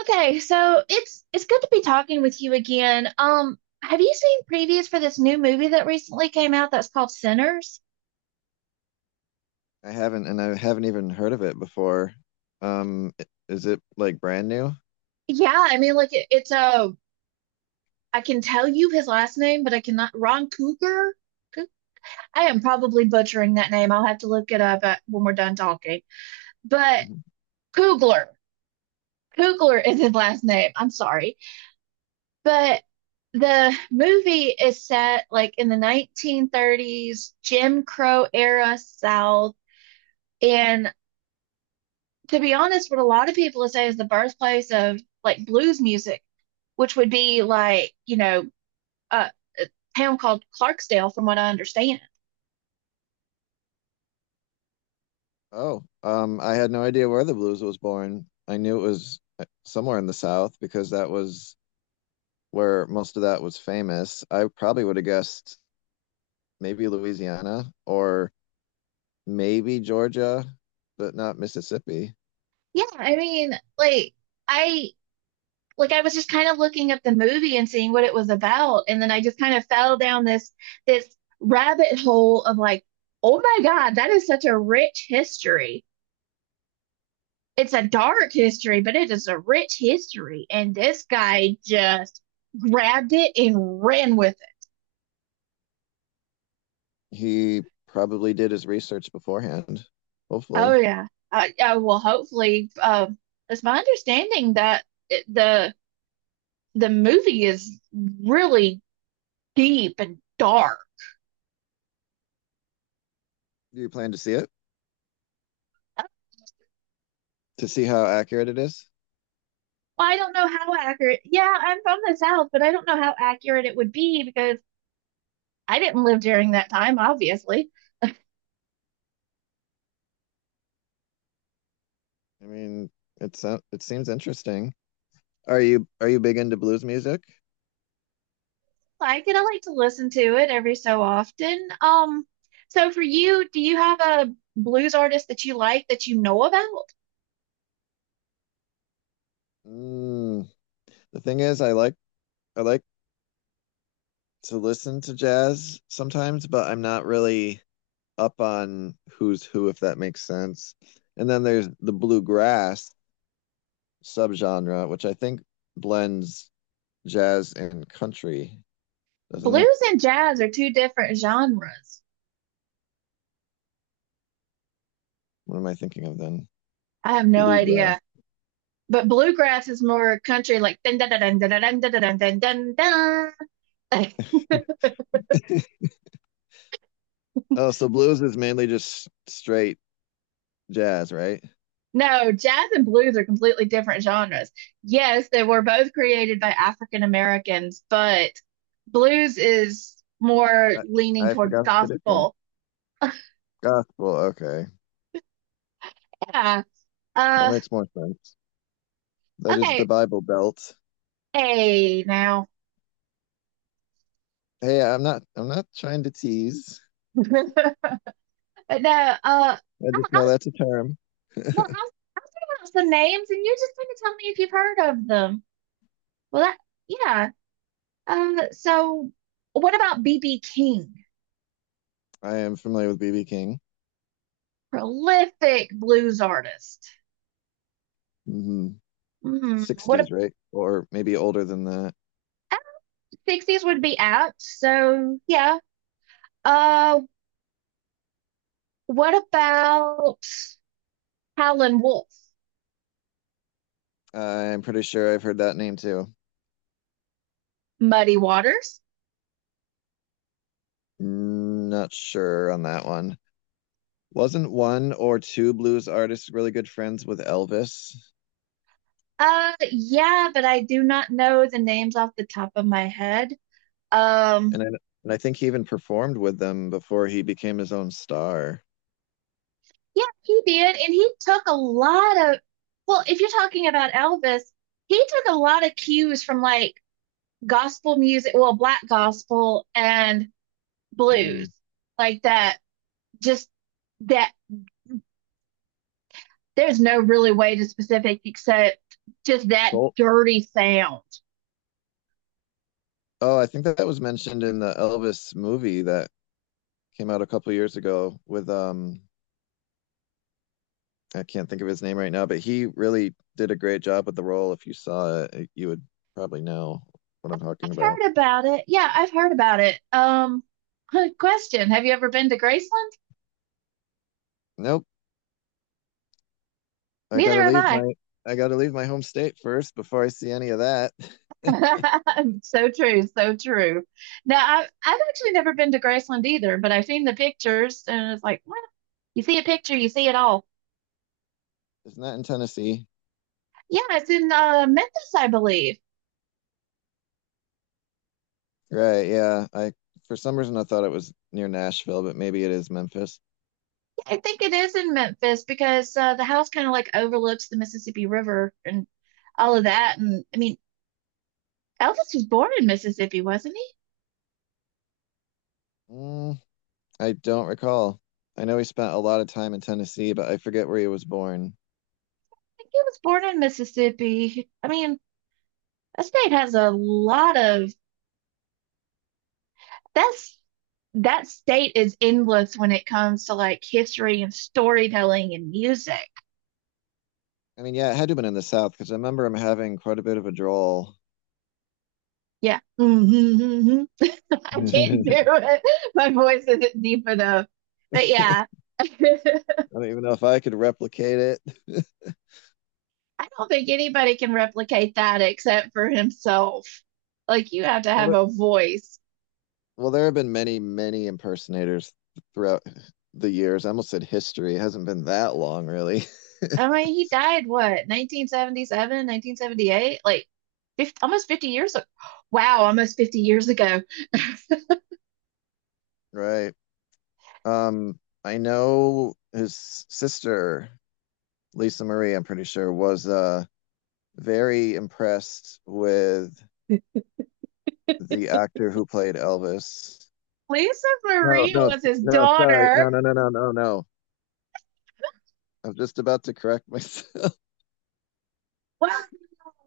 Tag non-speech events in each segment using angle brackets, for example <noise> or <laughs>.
Okay, so it's good to be talking with you again. Have you seen previews for this new movie that recently came out that's called Sinners? I haven't, and I haven't even heard of it before. Is it like brand new? Yeah, I mean, like it, it's a I can tell you his last name, but I cannot. Ron Cougar. Cou- I am probably butchering that name. I'll have to look it up when we're done talking. But Mhm. Coogler, Coogler is his last name. I'm sorry, but the movie is set like in the 1930s Jim Crow era South. And to be honest, what a lot of people say is the birthplace of like blues music, which would be like, uh, a town called Clarksdale, from what I understand. Oh, I had no idea where the blues was born. I knew it was somewhere in the South because that was where most of that was famous. I probably would have guessed maybe Louisiana or maybe Georgia, but not Mississippi. Yeah, I mean, like I I was just kind of looking up the movie and seeing what it was about, and then I just kind of fell down this rabbit hole of like, oh my God, that is such a rich history. It's a dark history, but it is a rich history, and this guy just grabbed it and ran with it. He probably did his research beforehand, Oh hopefully. yeah. I well, hopefully, it's my understanding that it, the movie is really deep and dark. Do you plan to see it? To see how accurate it is? Well, I don't know how accurate. Yeah, I'm from the South, but I don't know how accurate it would be because I didn't live during that time, obviously. I mean, it seems interesting. Are you big into blues music? Like, and I like to listen to it every so often. So for you, do you have a blues artist that you like that you know about? Mm. The thing is, I like to listen to jazz sometimes, but I'm not really up on who's who, if that makes sense. And then there's the bluegrass subgenre, which I think blends jazz and country, doesn't it? Blues and jazz are two different genres. What am I thinking of then? I have no Bluegrass. idea. But bluegrass is more country, like dun dun dun dun dun dun dun dun dun dun dun. <laughs> <laughs> Oh, so blues is mainly just straight jazz, right? No, jazz and blues are completely different genres. Yes, they were both created by African Americans, but blues is more I, leaning I toward forgot the difference. gospel. <laughs> Gospel, okay. Yeah. That Uh, makes more sense. That is the okay. Bible Belt. Hey, now. <laughs> Hey, I'm not trying to tease. No, uh, I, I I just know was, that's a term. well, I was thinking about some names, and you're just going to tell me if you've heard of them. Well, that, yeah. So what about B.B. King? I am familiar with BB King. Prolific blues artist. Hmm. Hmm. What about 60s, right? Or maybe older than that. 60s would be apt. So, yeah. Uh, what about Howlin' Wolf? I'm pretty sure I've heard that name too. Muddy Waters? Mm, not sure on that one. Wasn't one or two blues artists really good friends with Elvis? Yeah, but I do not know the names off the top of my head. Um, And I, and I think he even performed with them before he became his own star. yeah, he did, and he took a lot of, well, if you're talking about Elvis, he took a lot of cues from like gospel music, well, black gospel and Hmm. blues, like that, just that there's no really way to specific except just that Soul. dirty sound. Oh, I think that was mentioned in the Elvis movie that came out a couple of years ago with I can't think of his name right now, but he really did a great job with the role. If you saw it, you would probably know what I'm talking I've about. heard about it. Yeah, I've heard about it. <laughs> Question. Have you ever been to Graceland? Nope, I Neither gotta have leave I. my I gotta leave my home state first before I see any of that. <laughs> <laughs> So true, so true. Now, I've actually never been to Graceland either, but I've seen the pictures and it's like, well, you see a picture, you see it all. It's not in Tennessee, Yeah, it's in Memphis, I believe. right? Yeah, I For some reason I thought it was near Nashville, but maybe it is Memphis. Yeah, I think it is in Memphis because the house kind of like overlooks the Mississippi River and all of that. And I mean, Elvis was born in Mississippi, wasn't he? I Mm, I don't recall. I know he spent a lot of time in Tennessee, but I forget where he was born. think he was born in Mississippi. I mean, that state has a lot of that's that state is endless when it comes to like history and storytelling and music. I mean, yeah, it had to have been in the South because I remember him having quite a bit of a drawl. Yeah. Mm-hmm, mm-hmm. <laughs> I can't <laughs> I do it. My voice isn't deep enough. But don't yeah, <laughs> I even know if I could replicate it. <laughs> don't think anybody can replicate that except for himself. Like, you have to well, have there, a voice. well, there have been many, many impersonators throughout the years. I almost said history. It hasn't been that long, really. I <laughs> mean, he died what, 1977, 1978? Like, 50, almost 50 years ago. <gasps> Wow, almost 50 years ago. Right. Um, I know his sister, Lisa Marie, I'm pretty sure, was very impressed with the actor who played Elvis. Lisa No, Marie no, was his no, sorry. No, daughter. no, no, no, no, no. I'm just about to correct myself. <laughs> <laughs> Wow.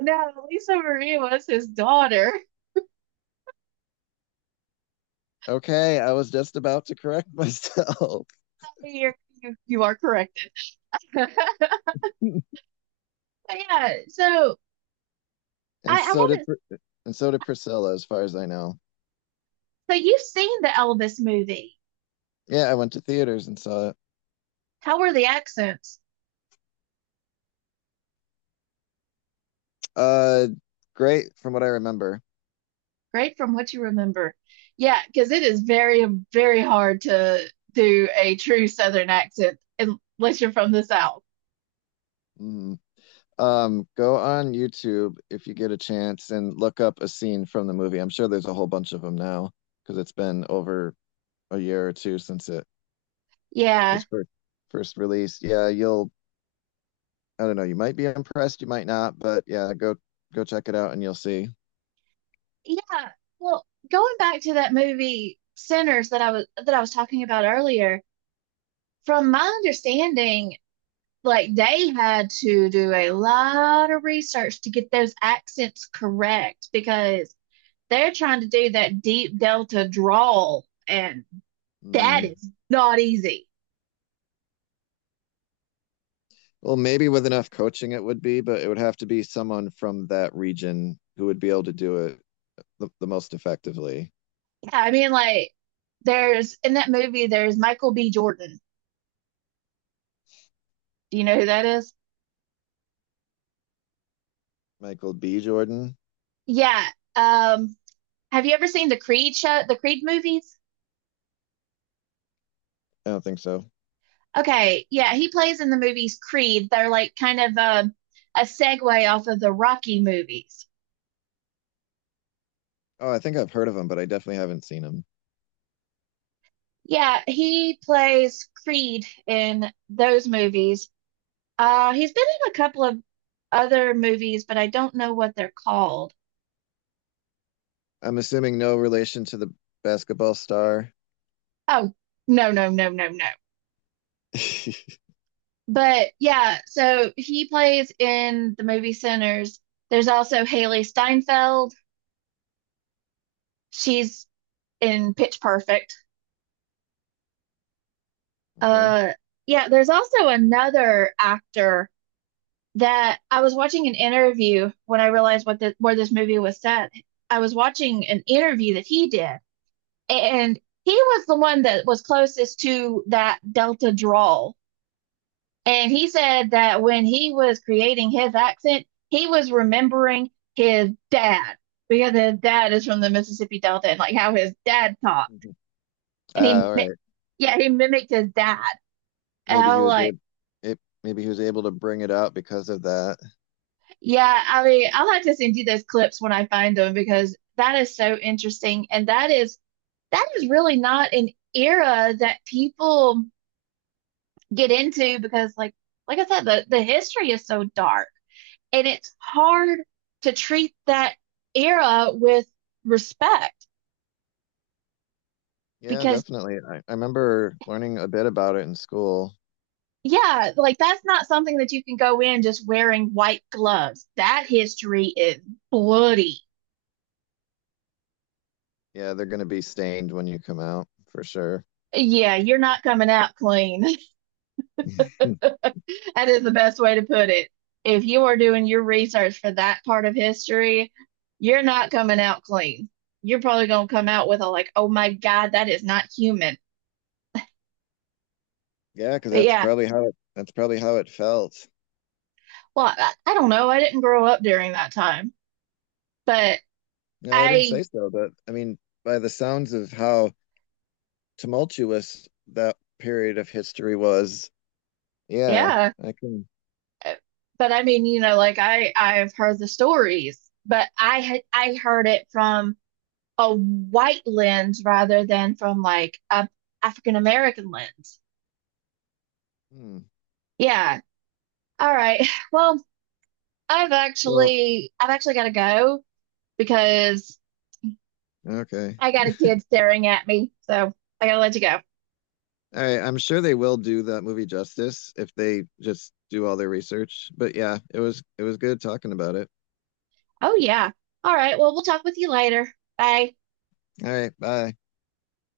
No, Lisa Marie was his daughter. Okay, I was just about to correct myself. You're, you are corrected. <laughs> But <laughs> yeah, so and I so did haven't. and so did Priscilla, as far as I know. So you've seen the Elvis movie. Yeah, I went to theaters and saw it. How were the accents? Uh, Great from what I remember. Great from what you remember. Yeah, because it is very, very hard to do a true Southern accent unless you're from the South. Mhm. Go on YouTube if you get a chance and look up a scene from the movie. I'm sure there's a whole bunch of them now because it's been over a year or two since it Yeah. was first released. Yeah, you'll I don't know, you might be impressed, you might not, but yeah, go check it out and you'll see. Yeah. Well, going back to that movie Sinners that I was talking about earlier, from my understanding, like they had to do a lot of research to get those accents correct because they're trying to do that deep delta drawl and that Mm. is not easy. Well, maybe with enough coaching it would be, but it would have to be someone from that region who would be able to do it the most effectively. Yeah, I mean like there's in that movie there's Michael B. Jordan. Do you know who that is? Michael B. Jordan? Yeah. Um have you ever seen the Creed movies? I don't think so. Okay, yeah, he plays in the movies Creed. They're like kind of a segue off of the Rocky movies. Oh, I think I've heard of him, but I definitely haven't seen him. Yeah, he plays Creed in those movies. He's been in a couple of other movies, but I don't know what they're called. I'm assuming no relation to the basketball star. Oh, no. <laughs> Okay. But yeah, so he plays in the movie Sinners. There's also Haley Steinfeld. She's in Pitch Perfect. Uh, yeah, there's also another actor that I was watching an interview when I realized where this movie was set. I was watching an interview that he did and he was the one that was closest to that Delta drawl. And he said that when he was creating his accent, he was remembering his dad because his dad is from the Mississippi Delta and like how his dad talked. Mm-hmm. Uh, And he, all right. yeah, he mimicked his dad. And Maybe I he was was like, able. Maybe he was able to bring it out because of that. yeah, I mean, I'll have to send you those clips when I find them because that is so interesting. That is really not an era that people get into because like I said, the history is so dark and it's hard to treat that era with respect Yeah, because definitely. I remember learning a bit about it in school. yeah, like that's not something that you can go in just wearing white gloves. That history is bloody. Yeah, they're going to be stained when you come out for sure. Yeah, you're not coming out clean. <laughs> <laughs> That is the best way to put it. If you are doing your research for that part of history, you're not coming out clean. You're probably going to come out with a like, oh my God, that is not human. Yeah, because But yeah, that's probably how it felt. well, I don't know. I didn't grow up during that time, but No, I didn't I, say so, but I mean, by the sounds of how tumultuous that period of history was, yeah, yeah. I can. But I mean, you know, like I've heard the stories, but I heard it from a white lens rather than from like a African American lens. Hmm. Yeah. All right. <laughs> Well, Well, I've actually got to go because okay. I got a kid staring at me, so I gotta let you go. All right, I'm sure they will do that movie justice if they just do all their research. But yeah, it was good talking about it. Oh yeah. All right. Well, we'll talk with you later. Bye. All right, bye.